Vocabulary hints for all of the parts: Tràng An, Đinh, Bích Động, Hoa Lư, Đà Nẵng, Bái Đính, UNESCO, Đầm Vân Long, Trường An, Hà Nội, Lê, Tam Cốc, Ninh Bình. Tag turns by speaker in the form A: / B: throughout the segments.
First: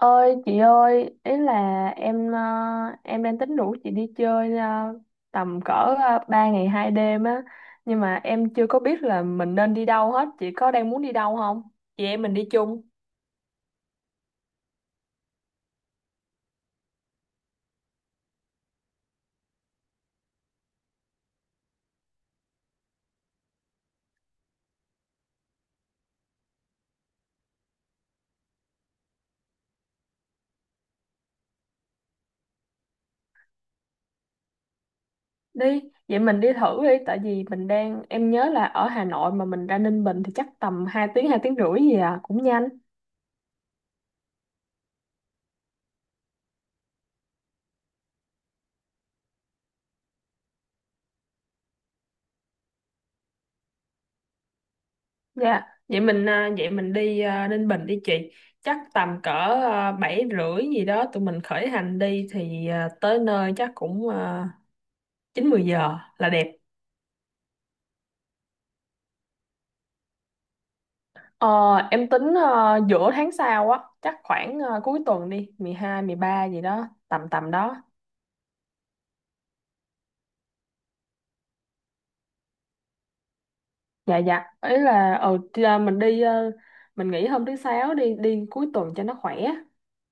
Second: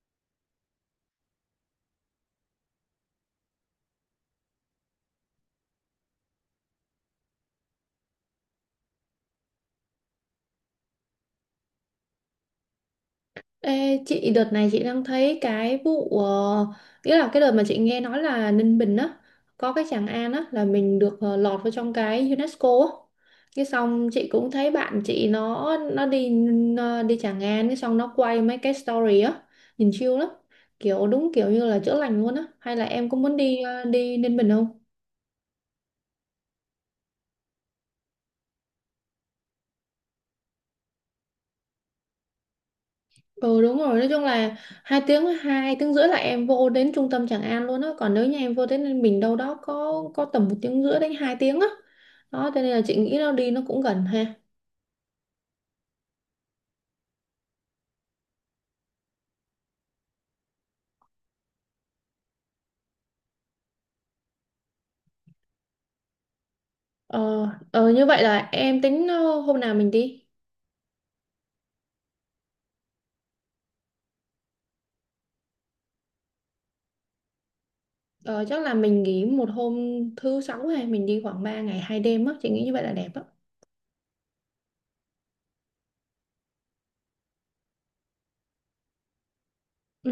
A: Ơi chị ơi ý là em em đang tính rủ chị đi chơi tầm cỡ 3 ngày 2 đêm á, nhưng mà em chưa có biết là mình nên đi đâu hết. Chị có đang muốn đi đâu không? Chị em mình đi chung
B: Ê, chị đợt này chị đang thấy cái vụ, nghĩa là cái đợt mà chị nghe nói là Ninh Bình á, có cái Tràng An á là mình được lọt vào trong cái UNESCO á. Cái xong chị cũng thấy bạn chị nó đi, đi Tràng An. Cái xong nó quay mấy cái story á, nhìn chill lắm, kiểu đúng kiểu như là chữa lành luôn á. Hay là em cũng muốn đi đi Ninh Bình không?
A: đi. Vậy mình đi thử đi, tại vì mình đang em nhớ là ở Hà Nội mà mình ra Ninh Bình thì chắc tầm 2 tiếng 2 tiếng rưỡi gì à, cũng nhanh.
B: Ừ đúng rồi, nói chung là 2 tiếng 2 tiếng rưỡi là em vô đến trung tâm Tràng An luôn á, còn nếu như em vô đến Ninh Bình đâu đó có tầm 1 tiếng rưỡi đến 2 tiếng á. Đó, cho nên là chị nghĩ nó đi nó cũng gần ha.
A: Dạ, vậy mình đi Ninh Bình đi chị. Chắc tầm cỡ 7 rưỡi gì đó tụi mình khởi hành đi thì tới nơi chắc cũng 9, 10 giờ là đẹp.
B: Ờ như vậy là em tính hôm nào mình đi?
A: Ờ, em tính giữa tháng sau á, chắc khoảng cuối tuần đi, 12, ba gì đó, tầm tầm đó.
B: Ờ, chắc là mình nghỉ một hôm thứ sáu, hay mình đi khoảng 3 ngày 2 đêm á, chị nghĩ như vậy là đẹp á.
A: Dạ dạ, ấy là thì, mình nghỉ hôm thứ sáu, đi đi cuối tuần cho nó khỏe.
B: Ừ,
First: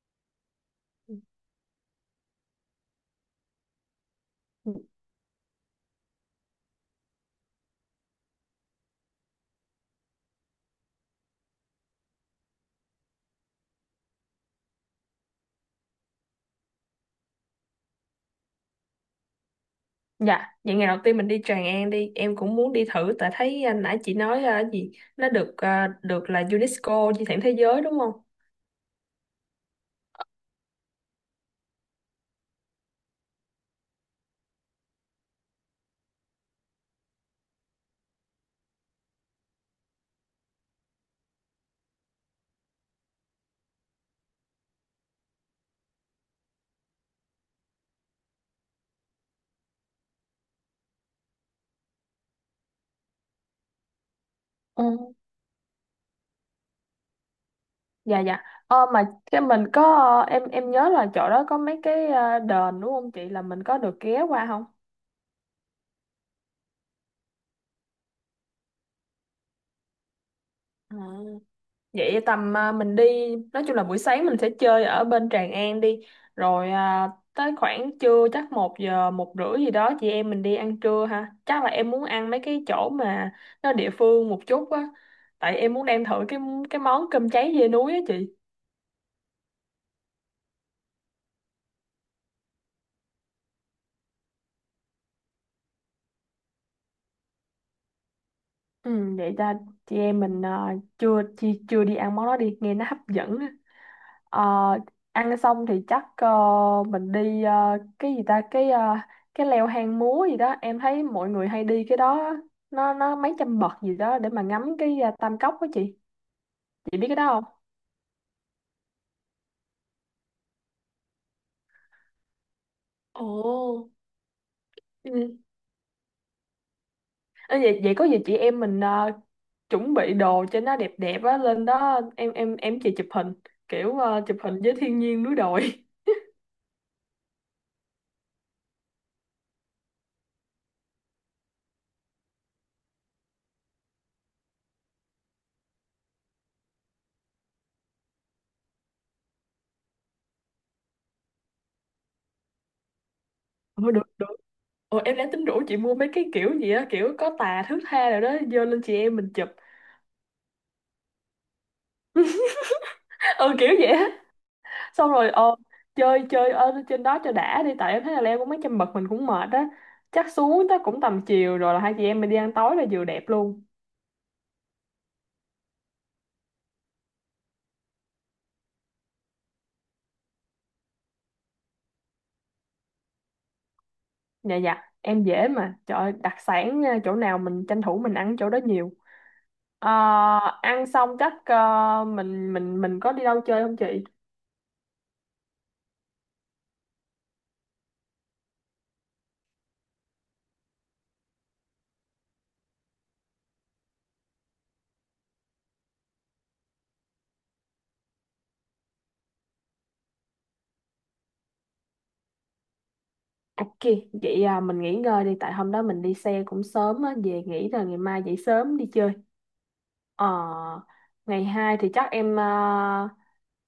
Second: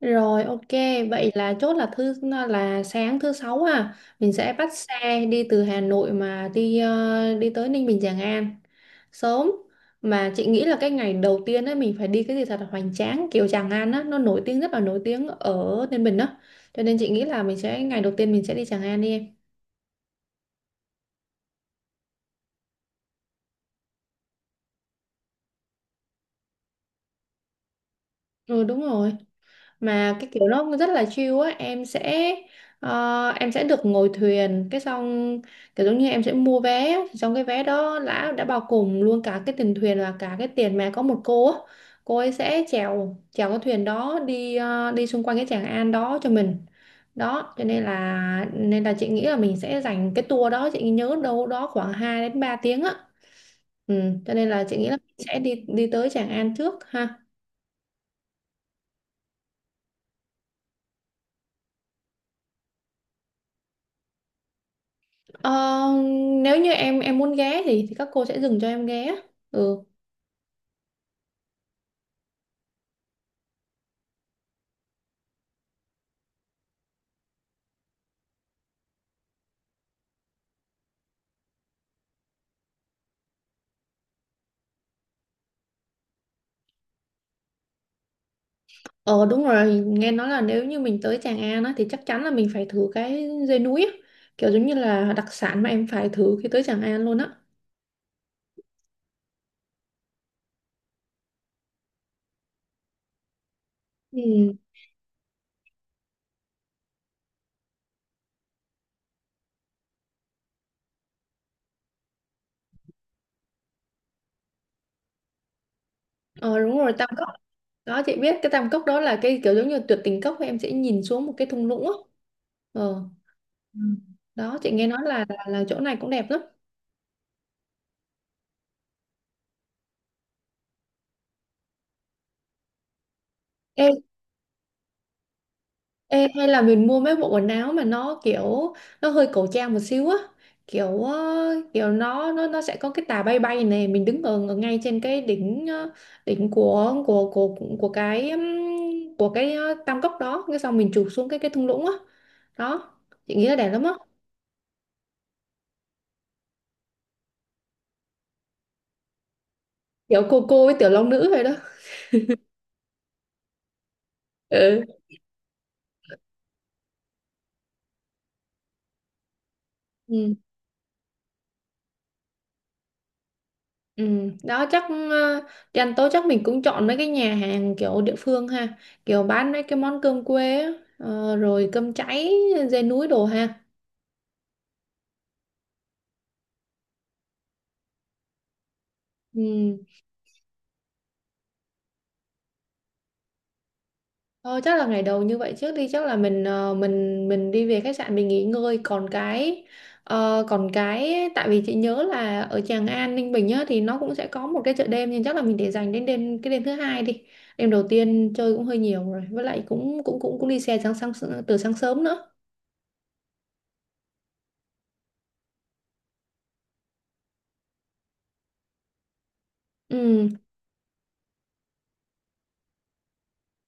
B: rồi ok, vậy là chốt là thứ là sáng thứ sáu ha, mình sẽ bắt xe đi từ Hà Nội mà đi đi tới Ninh Bình Tràng An sớm. Mà chị nghĩ là cái ngày đầu tiên ấy mình phải đi cái gì thật là hoành tráng, kiểu Tràng An á nó nổi tiếng, rất là nổi tiếng ở Ninh Bình đó, cho nên chị nghĩ là mình sẽ ngày đầu tiên mình sẽ đi Tràng An đi em.
A: Dạ, vậy ngày đầu tiên mình đi Tràng An đi, em cũng muốn đi thử tại thấy nãy chị nói gì nó được là UNESCO di sản thế giới đúng không?
B: Ừ đúng rồi, mà cái kiểu nó rất là chill á. Em sẽ được ngồi thuyền, cái xong kiểu giống như em sẽ mua vé, trong cái vé đó đã bao gồm luôn cả cái tiền thuyền và cả cái tiền mà có một cô á, cô ấy sẽ chèo chèo cái thuyền đó đi đi xung quanh cái Tràng An đó cho mình. Đó cho nên là chị nghĩ là mình sẽ dành cái tour đó, chị nhớ đâu đó khoảng 2 đến 3 tiếng á. Ừ, cho nên là chị nghĩ là
A: Ừ.
B: mình sẽ đi đi tới Tràng An trước ha.
A: Dạ dạ. Mà cái mình có em nhớ là chỗ đó có mấy cái đền đúng không chị, là mình có được ghé qua không?
B: Ờ, nếu như em muốn ghé thì các cô sẽ dừng cho em ghé. Ừ.
A: À. Vậy tầm mình đi, nói chung là buổi sáng mình sẽ chơi ở bên Tràng An đi rồi tới khoảng trưa chắc 1 giờ 1 rưỡi gì đó chị em mình đi ăn trưa ha. Chắc là em muốn ăn mấy cái chỗ mà nó địa phương một chút á, tại em muốn đem thử cái món cơm cháy dê núi á chị.
B: Ờ đúng rồi, nghe nói là nếu như mình tới Tràng An á, thì chắc chắn là mình phải thử cái dê núi á. Kiểu giống như là đặc sản mà em phải thử khi tới Tràng An luôn á.
A: Ừ, vậy ta, chị em mình chưa chưa chưa đi ăn món đó đi, nghe nó hấp dẫn. Ờ,
B: Ừ.
A: ăn xong thì chắc mình đi cái gì ta, cái cái leo hang múa gì đó em thấy mọi người hay đi cái đó á. Nó mấy trăm bậc gì đó để mà ngắm cái Tam Cốc đó chị
B: Ờ đúng rồi,
A: chị biết
B: Tam
A: cái
B: Cốc.
A: đó không?
B: Đó chị biết cái Tam Cốc đó là cái kiểu giống như tuyệt tình cốc, em sẽ nhìn xuống một cái thung lũng á. Ờ. Ừ.
A: Ồ,
B: Đó chị nghe nói là,
A: ừ.
B: là chỗ này cũng đẹp lắm.
A: Ơ vậy vậy có gì chị em mình chuẩn bị đồ cho nó đẹp đẹp á lên đó, em chị chụp hình kiểu chụp hình với thiên nhiên núi đồi.
B: Ê, hay là mình mua mấy bộ quần áo mà nó kiểu nó hơi cổ trang một xíu á, kiểu kiểu nó sẽ có cái tà bay bay này, mình đứng ở, ở ngay trên cái đỉnh đỉnh của cái tam cốc đó, cái xong mình chụp xuống cái thung lũng á. Đó chị nghĩ là đẹp lắm á,
A: Ủa được được. Ồ, em đang tính rủ chị mua mấy cái kiểu gì á, kiểu có tà thước tha rồi đó vô lên chị em mình chụp.
B: kiểu cô với tiểu long nữ vậy đó.
A: Ừ kiểu vậy.
B: Ừ.
A: Xong rồi chơi chơi ở trên đó cho đã đi, tại em thấy là leo cũng mấy trăm bậc mình cũng mệt á, chắc
B: Ừ.
A: xuống tới cũng tầm chiều rồi là hai chị em mình đi ăn tối là vừa đẹp luôn.
B: Ừ, đó chắc ờ, dành tối chắc mình cũng chọn mấy cái nhà hàng kiểu địa phương ha, kiểu bán mấy cái món cơm quê á, rồi cơm cháy dê núi đồ ha.
A: Dạ dạ em dễ mà, trời ơi, đặc sản nha, chỗ nào mình tranh thủ mình ăn chỗ đó nhiều.
B: Ừ.
A: Ờ, ăn xong chắc mình có đi đâu chơi không chị?
B: Thôi chắc là ngày đầu như vậy trước đi, chắc là mình mình đi về khách sạn mình nghỉ ngơi, còn cái còn cái tại vì chị nhớ là ở Tràng An Ninh Bình á thì nó cũng sẽ có một cái chợ đêm, nhưng chắc là mình để dành đến đêm cái đêm thứ hai đi. Đêm đầu tiên chơi cũng hơi nhiều rồi, với lại cũng cũng cũng cũng đi xe sáng sáng từ sáng sớm nữa.
A: Ok, vậy mình nghỉ ngơi đi, tại hôm đó mình đi xe cũng sớm á, về nghỉ rồi ngày mai dậy sớm đi chơi. Ờ,
B: Ừ.
A: ngày 2 thì chắc em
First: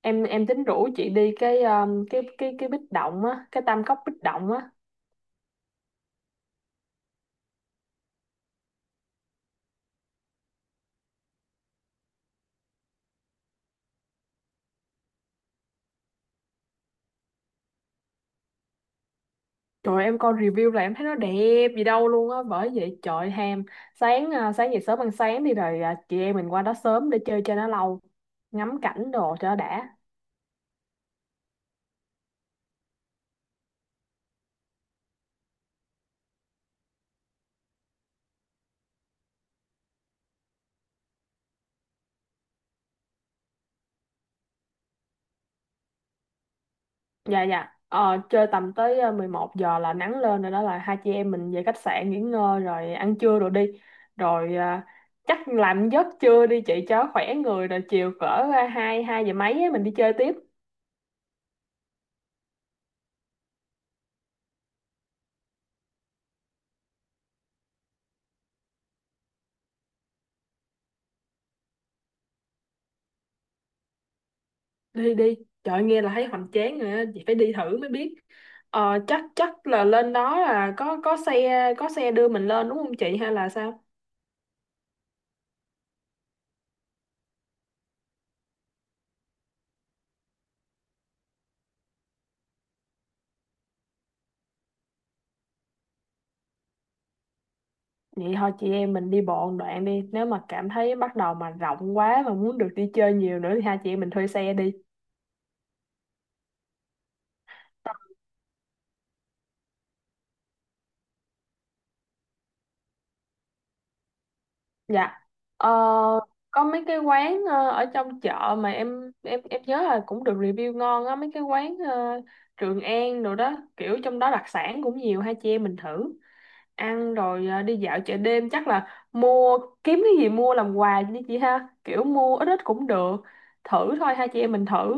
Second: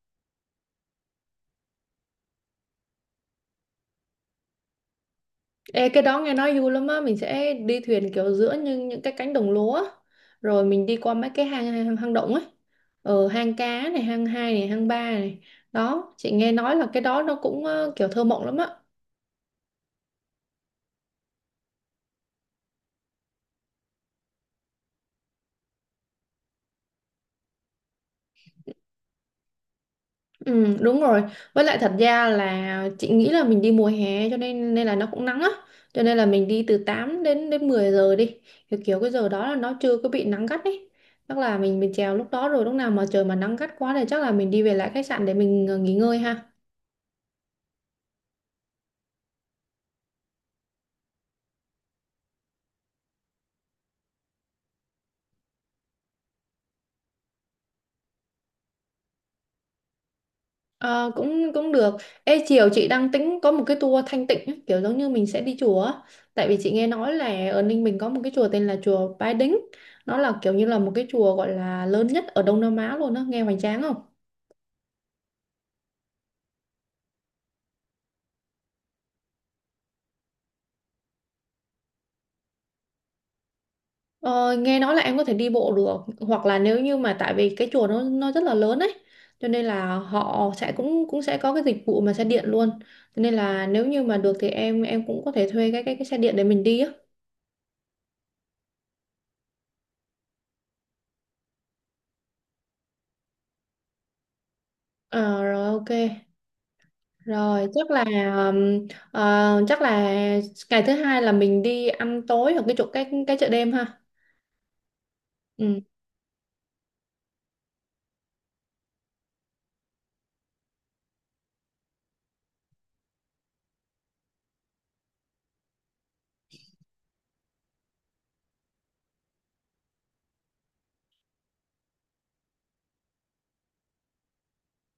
A: em tính rủ chị đi cái cái Bích Động á, cái Tam Cốc Bích Động á.
B: Ê, cái đó nghe nói vui lắm á, mình sẽ đi thuyền kiểu giữa những cái cánh đồng lúa á, rồi mình đi qua mấy cái hang hang, hang động ấy. Ờ, hang cá này, hang hai này, hang ba này. Đó chị nghe nói là cái đó nó cũng kiểu thơ mộng lắm á.
A: Trời ơi, em coi review là em thấy nó đẹp gì đâu luôn á, bởi vậy trời ham. Sáng dậy sớm ăn sáng đi rồi chị em mình qua đó sớm để chơi cho nó lâu, ngắm cảnh đồ cho nó đã.
B: Ừ đúng rồi, với lại thật ra là chị nghĩ là mình đi mùa hè cho nên nên là nó cũng nắng á, cho nên là mình đi từ 8 đến đến 10 giờ đi, kiểu, kiểu cái giờ đó là nó chưa có bị nắng gắt ấy. Chắc là mình chèo lúc đó, rồi lúc nào mà trời mà nắng gắt quá thì chắc là mình đi về lại khách sạn để mình nghỉ ngơi ha.
A: Dạ dạ. Ờ, chơi tầm tới 11 giờ là nắng lên rồi đó, là hai chị em mình về khách sạn nghỉ ngơi rồi ăn trưa rồi đi. Rồi chắc làm giấc trưa đi chị cho khỏe người, rồi chiều cỡ 2, 2 giờ mấy á, mình đi chơi tiếp.
B: Ờ, cũng cũng được. Ê, chiều chị đang tính có một cái tour Thanh Tịnh ấy, kiểu giống như mình sẽ đi chùa á. Tại vì chị nghe nói là ở Ninh Bình có một cái chùa tên là chùa Bái Đính. Nó là kiểu như là một cái chùa gọi là lớn nhất ở Đông Nam Á luôn á, nghe hoành tráng không?
A: Đi đi. Trời ơi, nghe là thấy hoành tráng rồi á, chị phải đi thử mới biết. Chắc chắc là lên đó là có xe có xe đưa mình lên đúng không chị hay là sao?
B: Ờ, nghe nói là em có thể đi bộ được, hoặc là nếu như mà tại vì cái chùa nó rất là lớn ấy, cho nên là họ sẽ cũng cũng sẽ có cái dịch vụ mà xe điện luôn, cho nên là nếu như mà được thì em cũng có thể thuê cái xe điện để mình đi á.
A: Vậy thôi chị em mình đi bộ một đoạn đi. Nếu mà cảm thấy bắt đầu mà rộng quá mà muốn được đi chơi nhiều nữa thì hai chị em mình thuê xe đi.
B: Ờ, rồi ok. Rồi chắc là chắc là ngày thứ hai là mình đi ăn tối ở cái chỗ cái chợ đêm ha.
A: Dạ. Ờ,
B: Ừ.
A: có mấy cái quán ở trong chợ mà em nhớ là cũng được review ngon á, mấy cái quán Trường An rồi đó, kiểu trong đó đặc sản cũng nhiều, hai chị em mình thử ăn rồi đi dạo chợ đêm chắc là mua kiếm cái gì mua làm quà đi chị ha, kiểu mua ít ít cũng được thử thôi, hai chị em mình thử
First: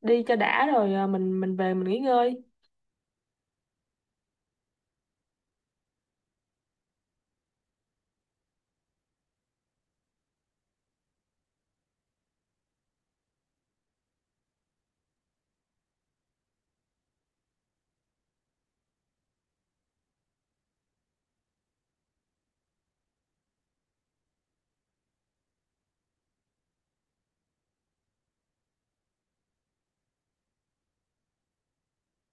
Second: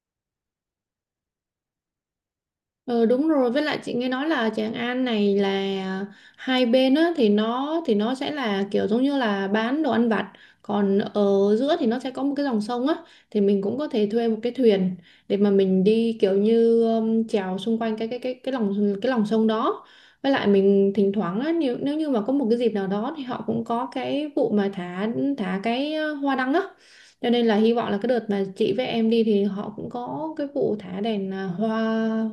A: đi cho đã rồi mình về mình nghỉ ngơi.
B: Ừ, đúng rồi, với lại chị nghe nói là Tràng An này là à, hai bên á thì nó sẽ là kiểu giống như là bán đồ ăn vặt, còn ở giữa thì nó sẽ có một cái dòng sông á, thì mình cũng có thể thuê một cái thuyền để mà mình đi kiểu như chèo xung quanh cái lòng sông đó. Với lại mình thỉnh thoảng á, nếu như mà có một cái dịp nào đó thì họ cũng có cái vụ mà thả thả cái hoa đăng á, cho nên là hy vọng là cái đợt mà chị với em đi thì họ cũng có cái vụ thả đèn à, hoa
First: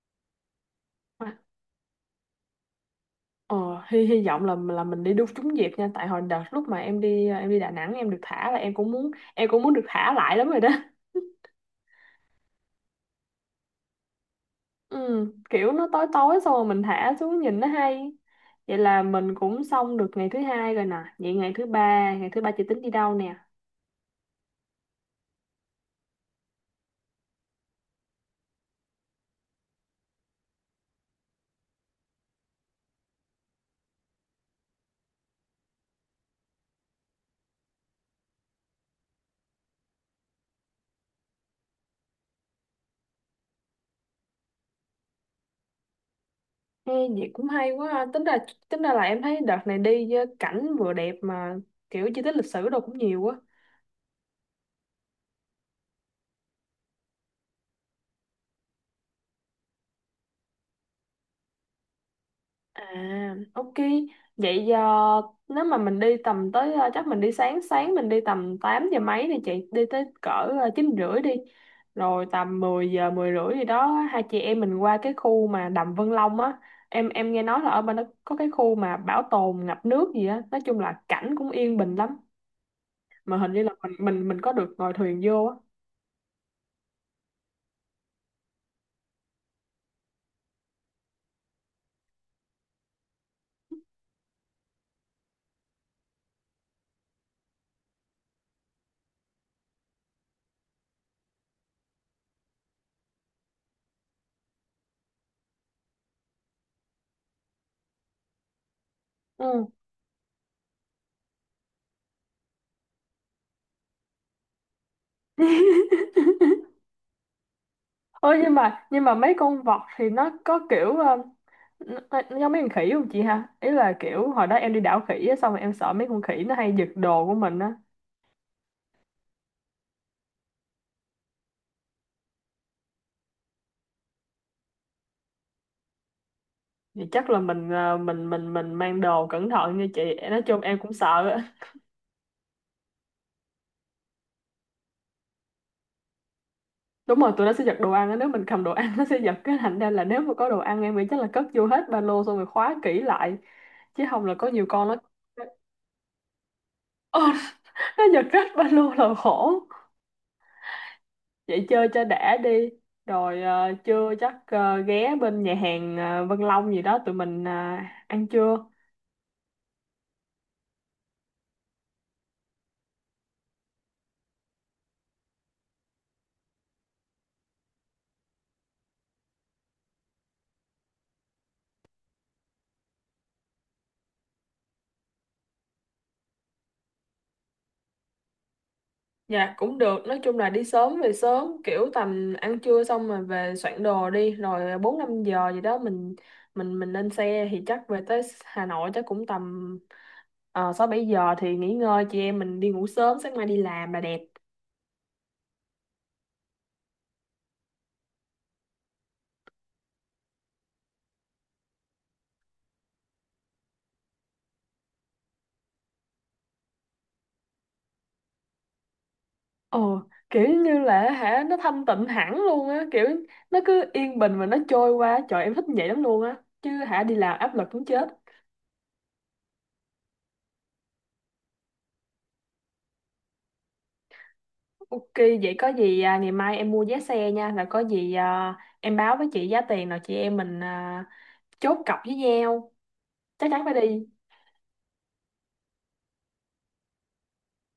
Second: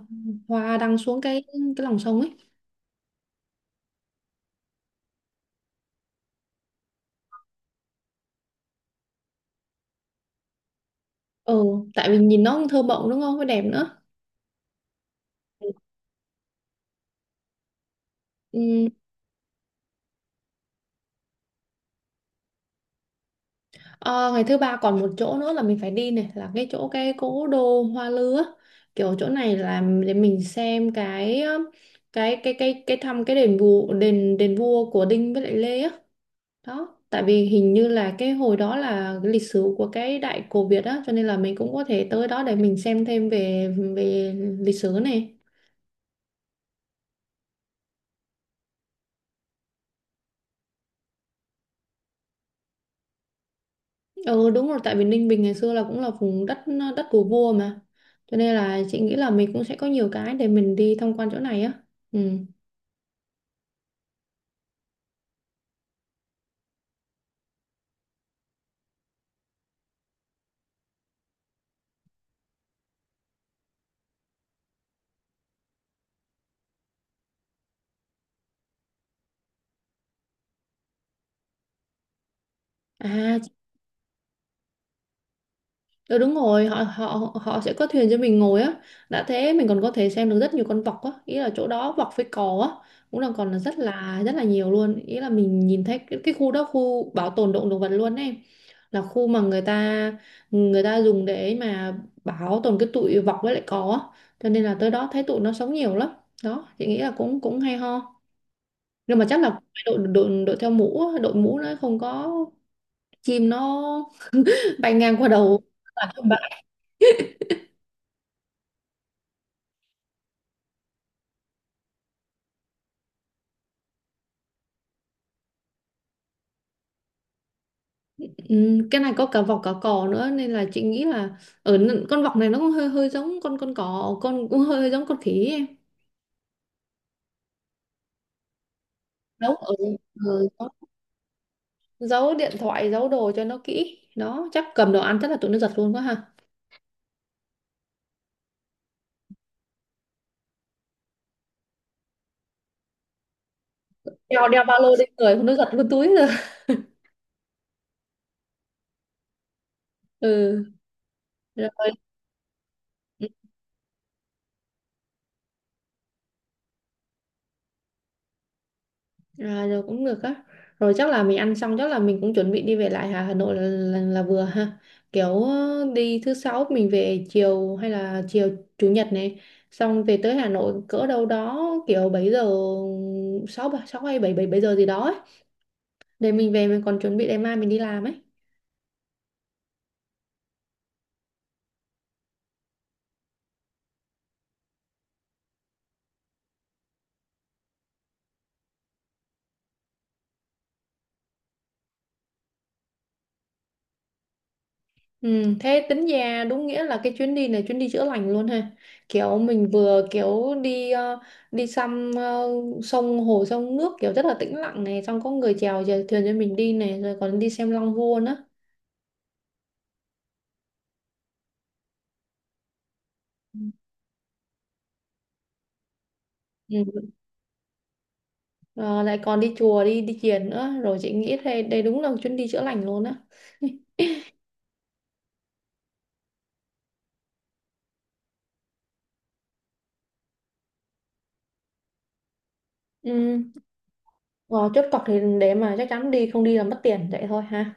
B: hoa đăng xuống cái lòng sông ấy.
A: Ờ, hy hy vọng là mình đi đúng trúng dịp nha, tại hồi đợt lúc mà em đi em đi Đà Nẵng em được thả là em cũng muốn được thả lại lắm rồi đó.
B: Ừ, tại vì nhìn nó cũng thơ mộng đúng không, với đẹp nữa.
A: Ừ, kiểu nó tối tối xong rồi mình thả xuống nhìn nó hay. Vậy
B: Ừ.
A: là mình cũng xong được ngày thứ hai rồi nè, vậy ngày thứ ba, ngày thứ ba chị tính đi đâu nè?
B: Ờ, ngày thứ ba còn một chỗ nữa là mình phải đi này, là cái chỗ cái cố đô Hoa Lư á, kiểu chỗ này là để mình xem cái thăm cái đền vua của Đinh với lại Lê á. Đó tại vì hình như là cái hồi đó là cái lịch sử của cái đại cổ Việt á, cho nên là mình cũng có thể tới đó để mình xem thêm về về lịch sử này.
A: Ê, vậy cũng hay quá ha. Tính ra, tính ra là em thấy đợt này đi với cảnh vừa đẹp mà kiểu di tích lịch sử đâu cũng nhiều quá.
B: Ừ đúng rồi, tại vì Ninh Bình ngày xưa là cũng là vùng đất đất của vua mà, cho nên là chị nghĩ là mình cũng sẽ có nhiều cái để mình đi tham quan chỗ này á. Ừ.
A: À, ok. Vậy giờ nếu mà mình đi tầm tới chắc mình đi sáng sáng mình đi tầm 8 giờ mấy đi chị, đi tới cỡ 9 rưỡi đi. Rồi tầm 10 giờ 10 rưỡi gì đó hai chị em mình qua cái khu mà Đầm Vân Long á. Em nghe nói là ở bên đó có cái khu mà bảo tồn ngập nước gì á, nói chung là cảnh cũng yên bình lắm. Mà
B: À.
A: hình như là mình có được ngồi thuyền vô á.
B: Ừ, đúng rồi, họ họ họ sẽ có thuyền cho mình ngồi á. Đã thế mình còn có thể xem được rất nhiều con vọc á, ý là chỗ đó vọc với cò á, cũng là còn là rất là nhiều luôn, ý là mình nhìn thấy cái khu đó khu bảo tồn động động vật luôn ấy, là khu mà người ta dùng để mà bảo tồn cái tụi vọc với lại cò á, cho nên là tới đó thấy tụi nó sống nhiều lắm. Đó chị nghĩ là cũng cũng hay ho, nhưng mà chắc là
A: Ừ.
B: phải đội đội đội theo mũ á, đội mũ nó không có chim nó bay ngang qua đầu.
A: Ôi nhưng mà mấy con vọt thì nó có kiểu nó, nó giống mấy con khỉ không chị ha? Ý là kiểu hồi đó em đi đảo khỉ á, xong rồi em sợ mấy con khỉ nó hay giật đồ của mình á.
B: Ừ, cái này có cả vọc cả cò nữa nên là chị nghĩ là ở con vọc này nó cũng hơi hơi giống con cò con cũng hơi giống con khỉ ấy em.
A: Thì chắc là mình mang đồ cẩn
B: Giấu ở
A: thận như chị. Nói
B: Ừ,
A: chung
B: đó.
A: em cũng sợ á.
B: Giấu điện thoại, giấu đồ cho nó kỹ đó, chắc cầm đồ ăn chắc là tụi nó giật luôn quá ha.
A: Đúng rồi, tụi nó sẽ giật đồ ăn á, nếu mình cầm đồ ăn nó sẽ giật, cái thành ra là nếu mà có đồ ăn em nghĩ chắc là cất vô hết ba lô xong rồi khóa kỹ lại, chứ không là
B: Đeo
A: có
B: Đeo
A: nhiều
B: ba
A: con
B: lô
A: nó.
B: lên người nó giật luôn túi rồi.
A: Ờ, nó giật rách ba lô là khổ.
B: Ừ.
A: Vậy chơi
B: Rồi.
A: cho đã đi rồi trưa chắc ghé bên nhà hàng Vân Long gì đó tụi mình ăn trưa.
B: À, rồi cũng được á. Rồi chắc là mình ăn xong chắc là mình cũng chuẩn bị đi về lại Hà Hà Nội là vừa ha. Kiểu đi thứ sáu mình về chiều hay là chiều chủ nhật này, xong về tới Hà Nội cỡ đâu đó kiểu 7 giờ 6 6 hay 7 7 7 giờ gì đó ấy. Để mình về mình còn chuẩn bị ngày mai mình đi làm ấy.
A: Dạ cũng được, nói chung là đi sớm về sớm, kiểu tầm ăn trưa xong rồi về soạn đồ đi rồi 4, 5 giờ gì đó mình lên xe thì chắc về tới Hà Nội chắc cũng tầm 6, 7 giờ thì nghỉ ngơi, chị em mình đi ngủ sớm sáng mai đi làm là đẹp.
B: Ừ, thế tính ra đúng nghĩa là cái chuyến đi này chuyến đi chữa lành luôn ha, kiểu mình vừa kiểu đi đi xăm sông hồ sông nước kiểu rất là tĩnh lặng này, xong có người chèo chèo thuyền cho mình đi này, rồi còn đi xem Long Vua nữa.
A: Ồ, kiểu như là hả nó thanh tịnh hẳn luôn á, kiểu
B: Ừ.
A: nó cứ yên bình mà nó trôi qua, trời em thích vậy lắm luôn á. Chứ hả
B: Ừ,
A: đi làm áp lực muốn chết.
B: ờ, lại còn đi chùa đi đi thiền nữa rồi, chị nghĩ đây đây đúng là một chuyến đi chữa lành luôn á.
A: Ok, vậy có gì ngày mai em mua vé xe nha, là có gì em báo với chị giá tiền rồi chị em mình chốt cọc với nhau,
B: Ừ.
A: chắc chắn phải đi.
B: Ờ, chốt cọc thì để mà chắc chắn đi, không đi là mất tiền vậy thôi ha.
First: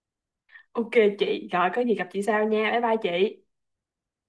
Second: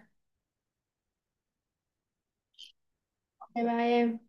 A: Ok chị, rồi có gì gặp chị sau nha, bye bye chị.
B: Bye bye em.